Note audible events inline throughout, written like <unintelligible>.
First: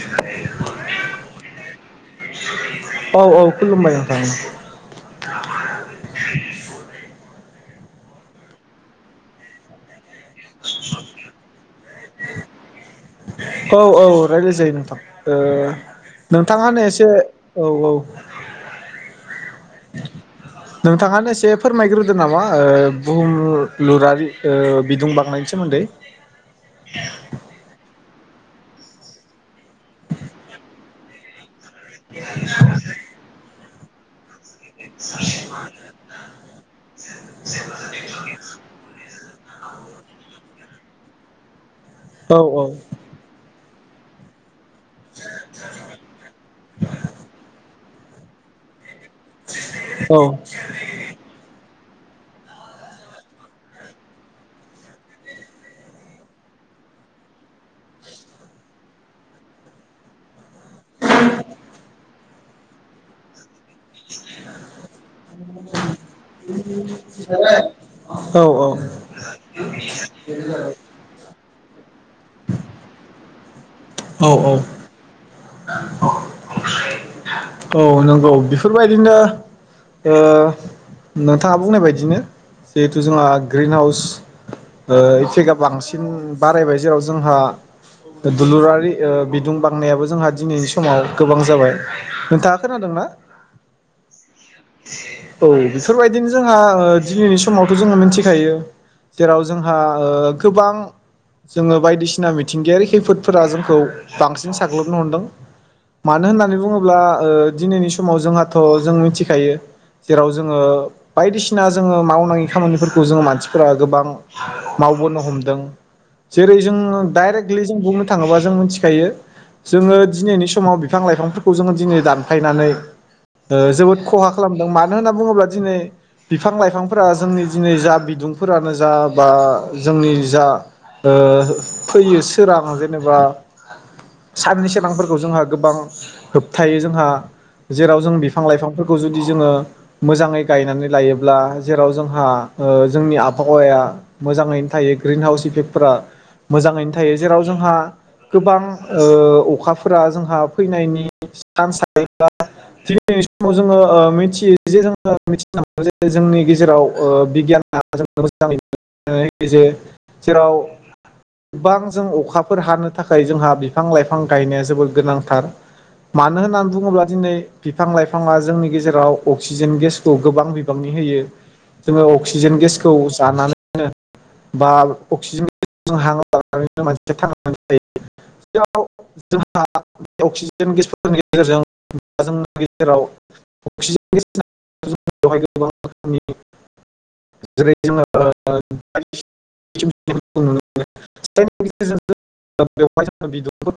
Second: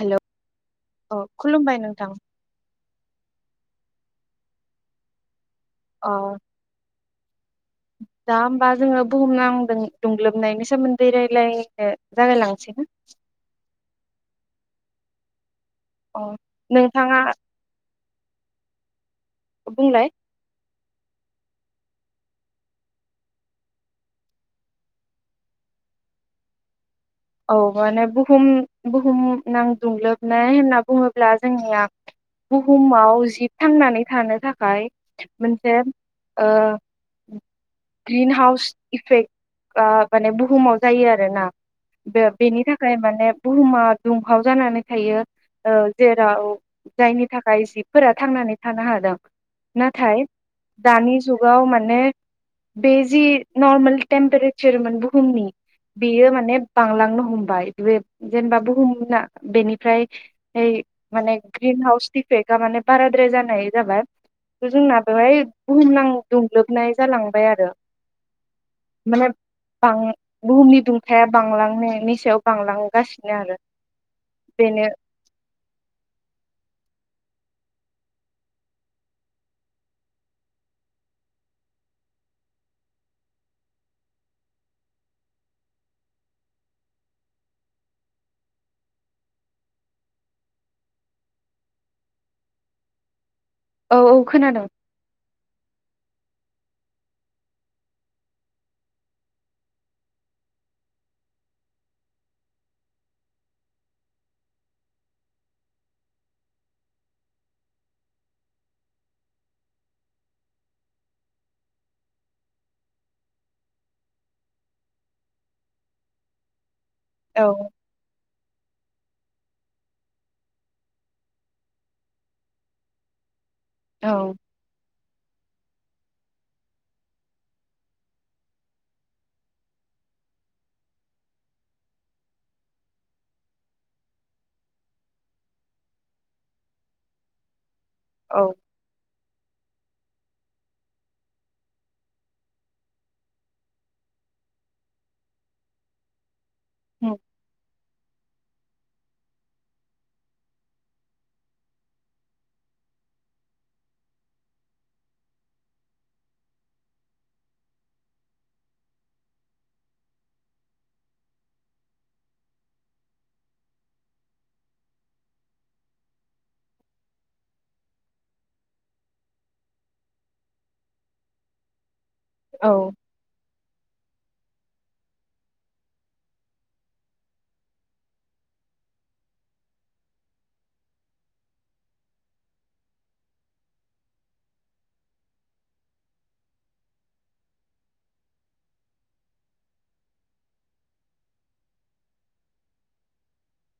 हेल' अ खुलुमबाय नोंथां <inaudible> औ औ <inaudible> औ दा होमबा जोङो बुहुम नांदों दुंग्लोब ननायनिनो सोमोनदै रायलाय ए जागाय लांसै ना? औ औ रायलाजायो नोंथां ओ अ नोंथाङानो एसे नोंथाङा औ औ बुंलाय <inaudible> नोंथाङानो एसे फोरमायग्रोदो नामा ओ बुहुम लुरारि ओ बिदुं बांनायनि सोमोन्दै औ माने बुहुम बुहुम नांदुंलोबनाय होनना बुङोब्ला जोंनिया बुहुमाव जि थांनानै थानो थाख खाय मोनसे ओ ग्रिन हाउस इफेक्ट ओ माने बुहुमाव जायो आरोना। बे औ बेनि थाखाय माने बुहुमा दुंहाव जानानै थायो औ जेराव जायनि थाखाय जिब फोरा थांनानै थानो हादों। औ नाथाय दानि जुगाव मान ने बे जि नर्मेल टेम्पारेचारमोन बुहुमनि बेयो माने बांलांनो हमबाय बे जेनेबा बुहुमना बेनिफ्राय फाय माने ग्रिन हाउसपिप पेगा माने बाराद्राय जानाय जाबाय थ जोंना बेवहाय बुहुमनां दुंग्लोबनाय जालांबाय आरो औ माने बां बुहुमनि दुंथाया बांलांनायनि सायाव बांलां गासिनो आरो औ बेनो औ नंगौ बेफोरबायदिनो ओ नोंथाङा बुंनाय बायदिनो जिहेथु जोंहा ग्रिन हाउस ओ इफेक्टआ बांसिन बारायबाय जेराव जोंहा दुलुरारि ओ बिदुं बांनायाबो जोंहा दिनैनि समाव गोबां जाबाय नोंथाङा खोनादों ना? औ औ खोनादों । बेफोरबायदिनो जोंहा ओ दिनैनि समावथ' जोङो मिन्थिखायो जेराव जोंहा ओ गोबां जोङो बायदिसिना मिथिंगायारि खैफोदफोरा जोंखौ बांसिन साग्लोबनो हमदों। मानो होननानै बुङोब्ला ओ दिनैनि समाव जोंहाथ' जों मिथिखायो जेराव जोङो बायदिसिना जोङो मावनाङि खामानिफोरखौ जोङो मानसिफोरा गोबां मावबोनो हमदों जेरै जों औ दाइरेक्टलि जों बुंनो थाङोबा जों मोनथि खायो जोङो दिनैनि समाव बिफां लाइफांफोरखौ जोङो दिनै दानफायनानै ओ जोबोद औ खहा खालामदों मानो होनना बुङोब्लाद दिनै बिफां लाइफांफोरा जोंनि दिनै जा बिदुंफोरानो जा बा जोंनि जा ओ फैयो सोरां जेनेबा साननि सोरां फोर खौ जोंहा गोबां होबथायो जोंहा जेराव जों बिफां औ लाइफांफोरखौ जुदि जोङो मोजाङै गायनानै लायोब्ला जेराव जोंहा ओ जोंनि आबहावाया मोजाङैनो थायो ग्रिन हाउस इफेक्टफोरा मोजाङैनो थायो उम जेराव जोंहा गोबां ओ अखाफ फोरा जोंहा फैनायनि सान्स थायो बा दिनै समाव जोङो ओ मिथियो जे जोङो मिथिना मोनो जे जोंनि गेजेराव ओ बिगियना जोंनो मोजाङै जे जेराव गोबां जों अखाफोर हानो थाखाय जोंहा बिफां लाइफां गायनोस जोबोर गोनांथार मानो होननानै बुङोब्ला दिनै बिफां लाइफाङा जोंनि गेजेराव अक्सिजेन गेसखौ गोबां बिबांनि होयो । जोङो अक्सिजेन औ गेसखौ जानानै नो बा अक्सिजेनजों हां लानानै मानसिया थांनानै थायो <unintelligible> जोंहा अक्सिजेन गेसफोरनि गेजेरजों जोंनि गेजेराव अक्सिजेन <unintelligible> ओ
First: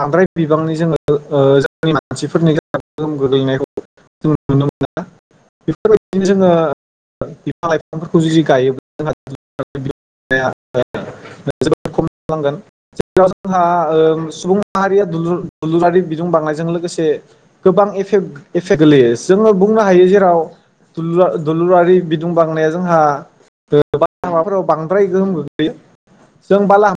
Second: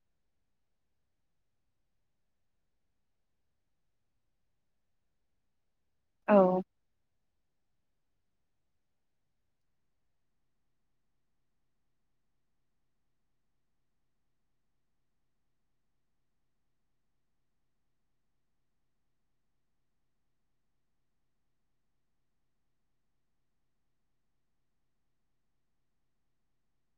बांद्राय बिबांनि जोङो ओजोंनि मानसिफोरनि गेजाव गोहोम गोग्लैनायखौ जों नुनो मोनो । बेफोरबायदिनो जोङो औ बिफां लाइफ <unintelligible> जोबनायाव जोंहा ओ सुबुं माहारिया दुलुर दुलुरारि बिदुं बांनायजों लोगोसे गोबां एफेक्ट एफेक्ट गोलैयो जोङो बुंनो हायो जेराव दुलु दलुरारि बिदुं बांनाया जोंहा माबाफोराव बांद्राय गोहोम गोग्लैयो जों बालाहामा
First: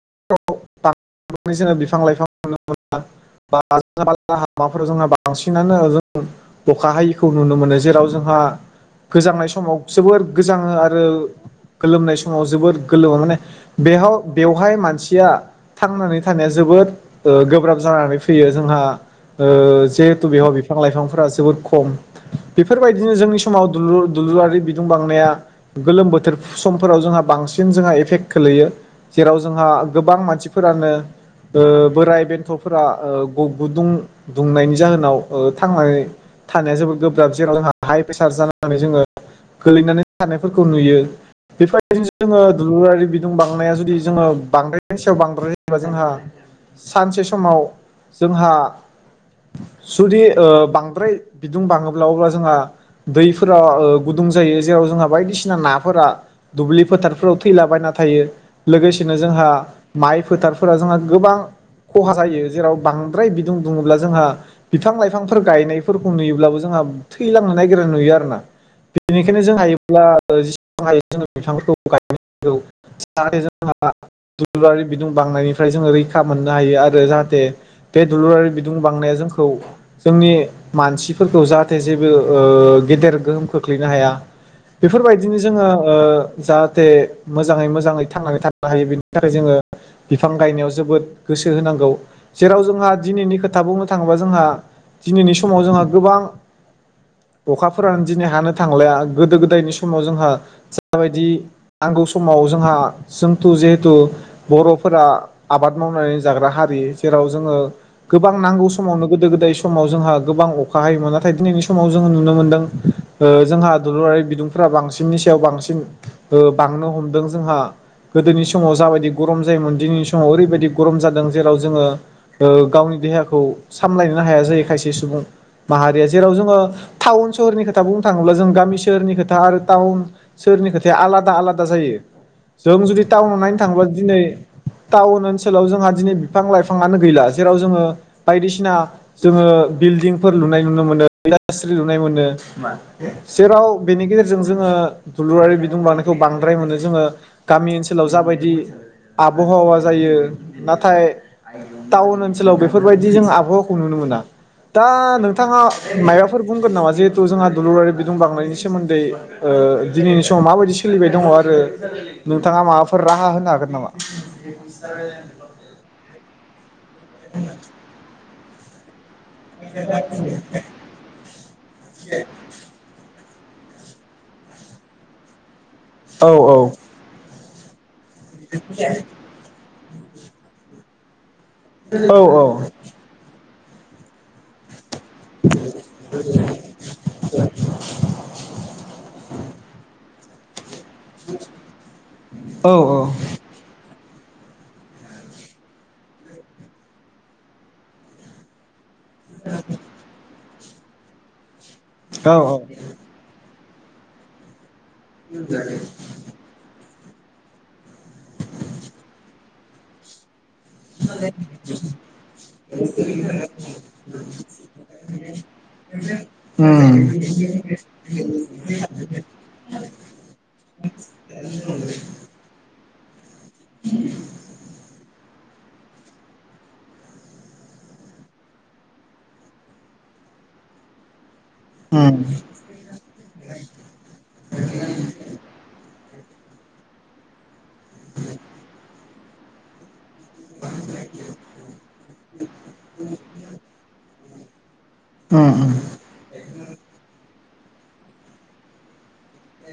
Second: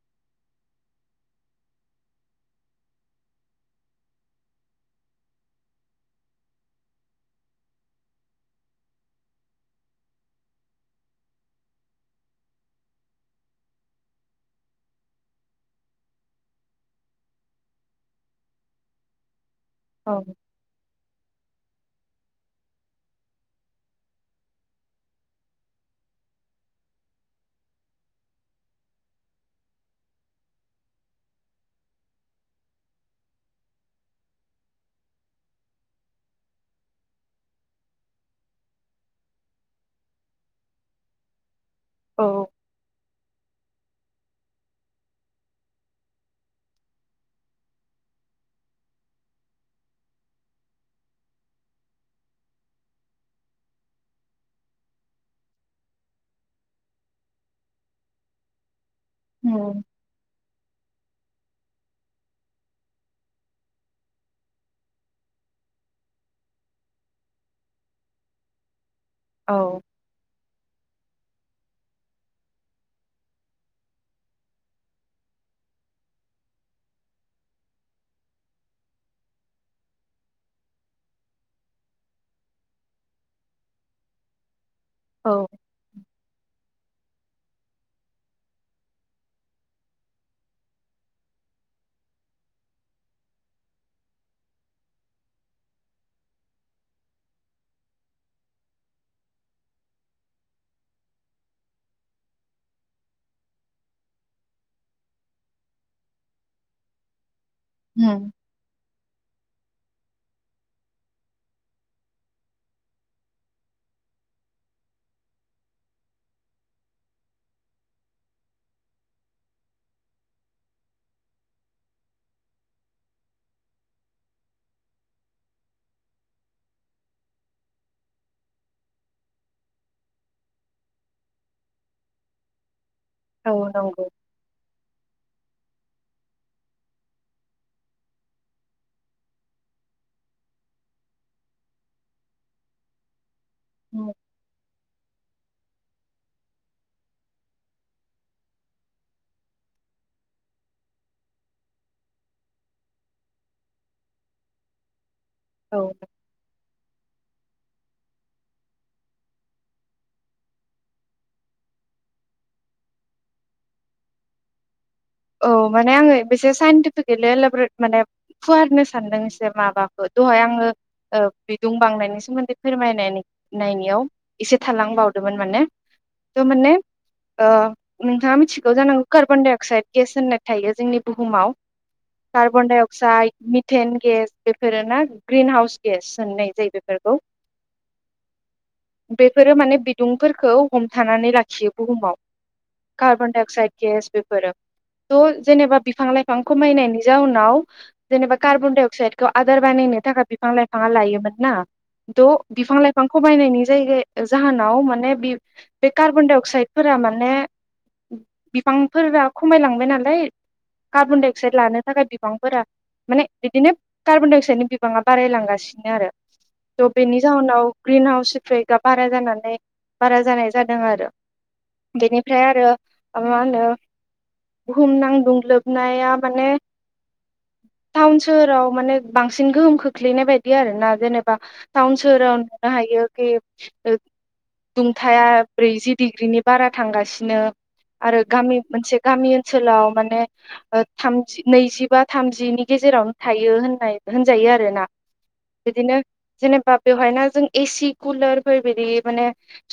<unintelligible> बिफां लाइफां नुनो मोना <unintelligible> जोंहा बांसिनानो जों अखा हायिखौ नुनो मोनो जेराव जोंहा गोजांनाय समाव जोबोर गोजाङो आरो गोलोमनाय समाव जोबोर गोलोमो माने बेहाव बेवहाय मानसिया थांनानै थानाया जोबोद ओ गोब्राब जानानै फैयो जोंहा। ओ औ जिहेथु बेहाव बिफां लाइफांफोरा जोबोद ख खम बेफोरबायदिनो जोंनि समाव दुलुर दुलुरारि बिदुं बांनाया गोलोम बोथोर समफोराव जोंहा बांसिन जोंहा एफेक्ट खोलैयो जेराव जोंहा गोबां मानसिफोरानो ओ बोराय बेन्थ'फोरा ओ ग-गुदुं दुंनायनि जाहोनाव ओ थांनानै थानाया जोबोद गोब्राब जेराव जोंहा हाइ प्रेसार जानानै जोङो गोलैनानै थानायफोरखौ नुयो । बेफोरबायदिनो जोङो औ दुलुरारि बिदुं बांनाया जु दि जोङो बांद्रायनायनि सायाव बांद्राय जायोबा जोंहा सानसे समाव जोंहा जुदि ओ बांद्राय बिदुं बाङोब्ला अब्ला जोंहा दैफोरा ओ गुदुं जायो जेराव जोंहा बायदिसिना नाफोरा दुब्लि फोथारफोराव थैलाबायना थायो लोगोस नो जोंहा उम माइ फोथारफोरा जोंहा गोबां खहा जायो जेराव बांद्राय बिदुं बुङोब्ला जोंहा बिफां लाइफांफोर गायनायफोरखौ नुयोब्लाबो जोंहा थैलांनो नागिरनाय नुयो आरोना। बेनिखायनो औ जों हायोब्ला जसेबां हायो जोङो बिफांखौ गायनांगौ जाहाथे जोंहा दुलुरारि बिदुं बांनायनिफ्राय जों रै खा मोननो हायो आरो जाहाथे बे दलुरारि बिदुं बांनाया जोंखौ जोंनि मानसिफोरखौ जाहाथे जेबो ओ गेदेर गोहोम खोख्लैनो हाया। बेफोरबायदिनो औ जोङो ओ जाहाथे मोजाङै मोजाङै थांनानै थानो हायो बेनि थाखाय जोङो बिफां गायनायाव जोबोद गोसो होनांगौ जेराव जोंहा दिनैनि खोथा बुंनो थाङोबा जोंहा दिनैनि समाव जोंहा गोबां अखाफोरानो दिनै हानो थांलाया गोदो गोदायनि समाव जोंहा जाबायदि नांगौ समाव जोंहा जोंथु जिहेथु बर'फोरा आबाद मावनानै जाग्रा हारि जेराव जोङो उम गोबां नांगौ समावनो गोदो गोदाय स समाव जोंहा गोबां अखा हायोमोन नाथाय दिनैनि समाव जोङो नुनो मोनदों ओ जोंहा दुलुरारि बिदुंफोरा बांसिननि सायाव बांसिन बांनो हमदों जोंहा गोदोनि समाव जा बायदि गरम जायोमोन दिनैनि समाव ओरैबायदि गरम जादों जेराव जोङो ओ गावनि देहाखौ सामलायनोनो हाया जायो खायसे सुबुं माहारिया जेराव जोङो टाउन सोहरनि खोथा बुंनो थाङोब्ला जों गामि सोहोरनि खोथा आरो टाउन सोहोरनि खोथाया आलादा आलादा जायो जों जुदि टाउन औ नायनो थाङोबा नंगौ दिनै टाउन ओनसो ओनसोलाव जोंहा दिनै बिफां लाइफाङानो गैला जेराव जोङो बायदिसिना जोङो बिल्डिंफोर लुनाय नुनो मोनो इडास्ट्रि लुनाय मोनो। जेराव बेनि उम गेजेरजों जोङो दुलुरारि बिदुं लांनायखौ बांद्राय मोनो जोङो गामि ओनसोलाव जाबायदि आबहावा जायो। नाथाय टाउन ओनसोलाव बेफोरबायदि जों आबहावाखौ नुनो मोना दा नों थाङा औ मायबाफोर बुंगोन नामा जे थु जोंहा दुलुरारि बिदुं बांनायनि सोमोन्दै ओ दिनैनि समाव माबायदि सोलिबाय दङ आरो नोंथाङा माबाफोर राहा होनो हागोन नामा? औ माने आङो बेसे साइन <unintelligible> माने फुवारनो सानदों जे माबाखौ दहाय आङो ओ बिदुं बांनायनि सोमोन्दै फोरमायनाय नायनायाव एसे थालां बावदोंमोन माने औ औ अ नोंथांङा मिथिगौ जानांगौ कार्बनडाय अक्साइड गेस होननाय थायो जोंनि बुहुमाव। औ कार्बनडाय अक्साइड मिटेन गेस बेफोर ना? ग्रिन हाउस गेस होननाय जायो बेफोरखौ बेफोरो माने बिदुं फोरखौ हमथानानै लाखियो बुहुमाव औ कार्बन डाइ अक्साइड गेस बे फोर थ जेनेबा बिफां लाइफां खमायनायनि जाउनाव जेनेबा कार्बन डाइ अक साइड खौ आदार बानायनो थाखाय बिफां लाइ लायोमोन ना द औ औ बिफां लाइफांखौ बायनायनि जाय जाहोनाव मा बे बे कारबनडाय अक्साइड फोरा माने बिफांफोरा खमायलांबाय नालाय कार्बदाइ अक्साइड लानो थाखाय बिबांफोरा माने बिदिनो कार्बनदाइ अक्साइदनि बिबांङा बारायलांगासिनो आरो थ उम बेनि जाहोनाव ग्रिन हाउस इपेकआ बारा जानानै बारा जानाय जादों आरो बेनिफ्राय आरो ओ माहोनो बुहुम नांदुं लोबनाया माने टाउन सोहोराव माने बांसिन गोहोम खोख्लैनाय बायदि आरोना जेनेबा बा टाउन उम सहोराव नुनो हायो खि <unintelligible> दुंथाया ब्रैजि डिग्रिनि बारा थांगासिनो आरो गामि मोनसे गामि ओनसोलाव माने ओ थामजि नैजिबा थामजिनि गेजेरावनो थायो होननाय होनजायो आरो ना उम उम बिदिनो जेनेबा बेवहाय ना जों एसि कुलार बायदि माने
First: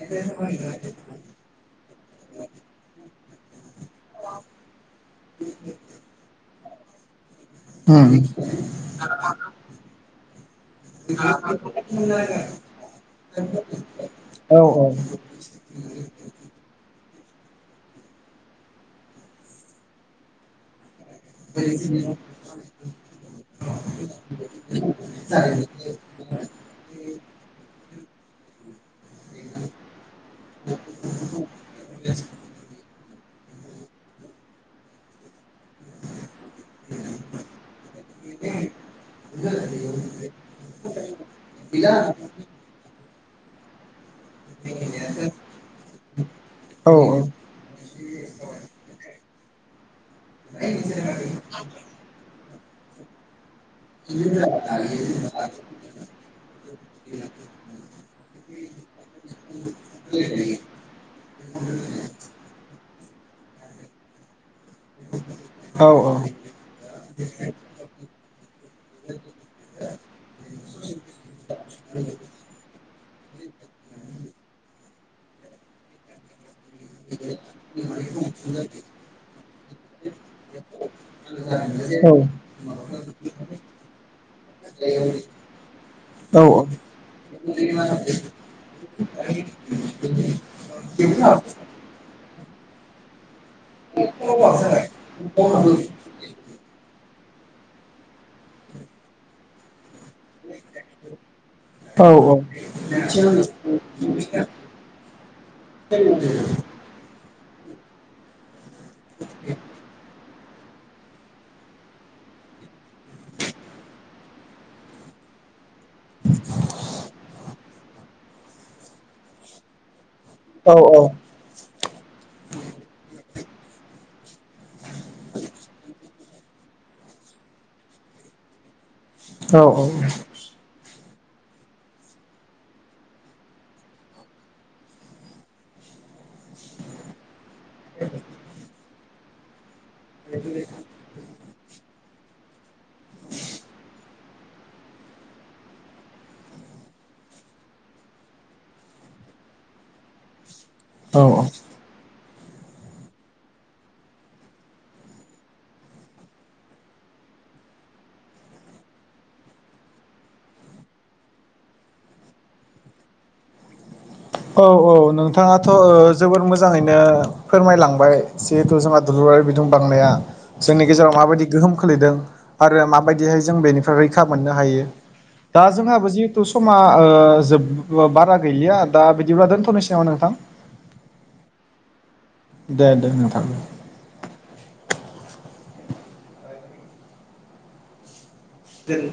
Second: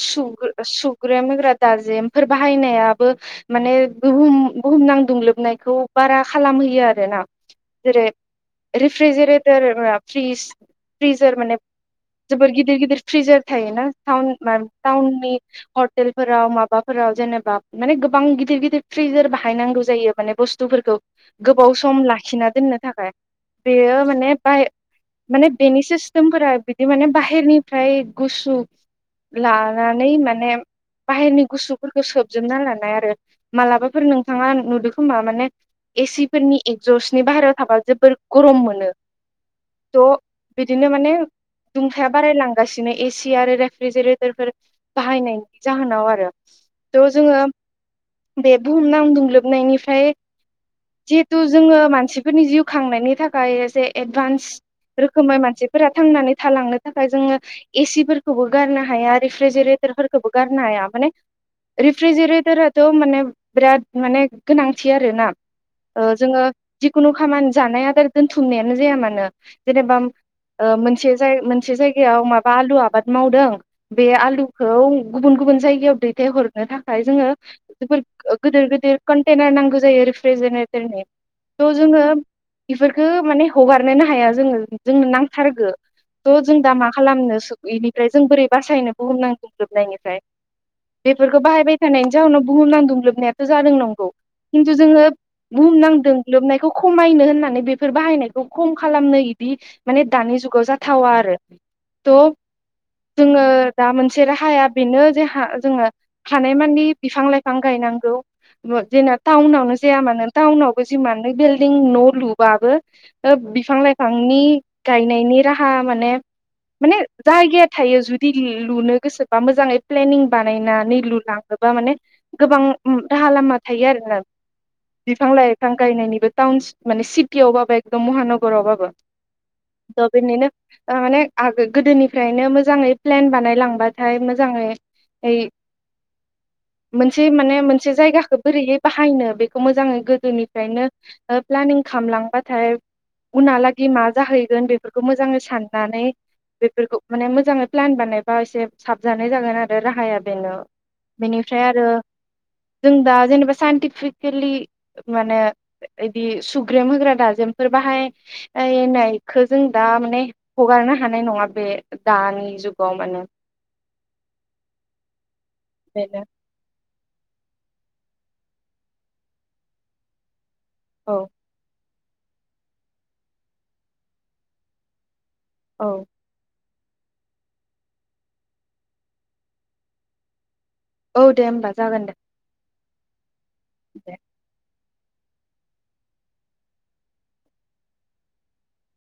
सुग सुग्रेम होग्रा दारजेमफोर बाहायनायाबो माने बुह बुहुम नांदुंलोबनायखौ बारा खालामहोयो आरो ना जेरै उम रिफ्रिजिरेटर फ्रिज फ्रिजार माने जोबोर गिदिर गिदिर फ्रिजार थायोना टाउन औ टाउननि हटेलफोराव माबाफोराव जेनेबा माने गोबां गिदिर गिदिर फ्रिजार बाहायनांगौ जायो माने बुस्थुफोरखौ गोबाव सम लाखिना दोननो थाखाय बेयो माने बाहाय माने बेनि सिस्टेमफोरा बिदि माने बाहेरनिफ्राय गुसु लानानै माने बाहेरनि गुसुफोरखो सोबजोबना लानाय आरो मालाबाफोर नोंथाङा नुदो खोमा माने एसि फोरनि एक्जसदनि बाहेरायाव थाबा जोबोर गरम मोनो थह बिदिनो माने दुंथाया बारायलांगासिनो ए सि आरो रेफ्रिजेरेट फोर बाहायनायनि जाहोनाव आरो औ थह जोङो बे बुहुमनां दुंलोब नायनिफ्राय जिहेथु जोङो मानसिफोरनि जिउ खांनायनि थाखाय जे एडभान्स रोखोमै मानसिफोरा थांनानै थालांनो थाखाय जोङो एसिफोरखौबो गारनो हाया रिफ्रिजेरेटरफोरखौबो गारनो हाया माने रिफ्रिजेरेटरा खौ माने बिराद माने गोनांथि आरोना औ औ ओ औ जोङो जिखुनु खामानि जानाय आदार दोनथुमनायानो जाया मानो जेनेबा मोनसे मोनसे जायगायाव माबा आलु आबाद मावदों बे आलुखौ गुबुन गुबुन जायगायाव दैथायहर नों थाखाय जोङो जोबोद गोदोर गोदोर कन्टेनार नांगौ जायो रिफ्रिजिरेटरनि औ थ' जोङो बेफोरखो माने हगारनोनो हाया जोङो जोंनो नांथारगो थ' जों दा मा खालामनो इनिफ्राय जों बोरै बासायनो बुहुमनां दुंग्लोबनायनिफ्राय बेफोरखौ बाह <unintelligible> जाउनाव बुहुम दुंग्लोबनाया जादों नंगौ खिन्थु जोङो बुहुमनां दोंग्लोबनायखौ खमायनो होन नानै बेफोर बाहायनायखौ खम खालामनो इदि माने दानि जुगाव जाथावा आरो त जोङो दा मोनसे राहाया बेनो जे जोङो हानायमानि बिफां लायफां गायनांगौ। न'आ जोंना टाउनावनो जाया मानो टाउनावबो जिमानो बिल्डिं न' लुबाबो ओ बिफां लाइफांनि गायनायनि राह हा माने माने जायगाया थायो जु दि लुनो गोसोबा मोजाङै प्लेनिं बानायनानै लुलाङोब माने गोबां राहा लामा थायो आरोना बिफां लाइफां गायनायनिबो टाउन माने सिटियावबाबो एकदम महानगरावबाबो दा बिनिनो तारमाने आ गोदोनिफ्रायनो मोजाङै प्लेन बानायलांबाथाय मोजाङै यै मोनसे माने मोनसे जायगाखौ बोरैहाय बाहायनो बेखौ मोजां जाङै गोदोनिफ्रायनो प्लेनिं खालामलां बाथाय। उनहालागि मा जाहैयो जोन बेफोरखौ मोजाङै साननानै बेफोरखौ माने मोजाङै प्लेन बानायबा एसे साबजानाय जागोन आरो राहाया बेनो। औ बेनिफ्राय आरो। जों दा जेनेबा साइन्टिफिकेलि माने बिदि सुग्रेम होग्रा दाजेमफोर बाहायनायखो जों दा माने हगारनो हानाय नङा बे दानि जुगाव माने औ औ नों थाङाथ' बेनो जबोर मोजाङैनो ओ फोरमायलांबाय जिहेथु जोंहा दुलुरारि बिदुं बांनाया जोंनि गेजेराव औ माबायदि गोहोम खो सोलिदों आरो माबायदिहाय जों बेनिफ्राय रैखा मोननो हायो दा औ जोंहाबो जिहेतु समा ओ जोब बारा गैलिया आरो। दा बिदिब्ला दोनथ'नोसै नामा नोंथां। औ दे होमबा जागोन दे। दे दे नोंथां। दे। दे।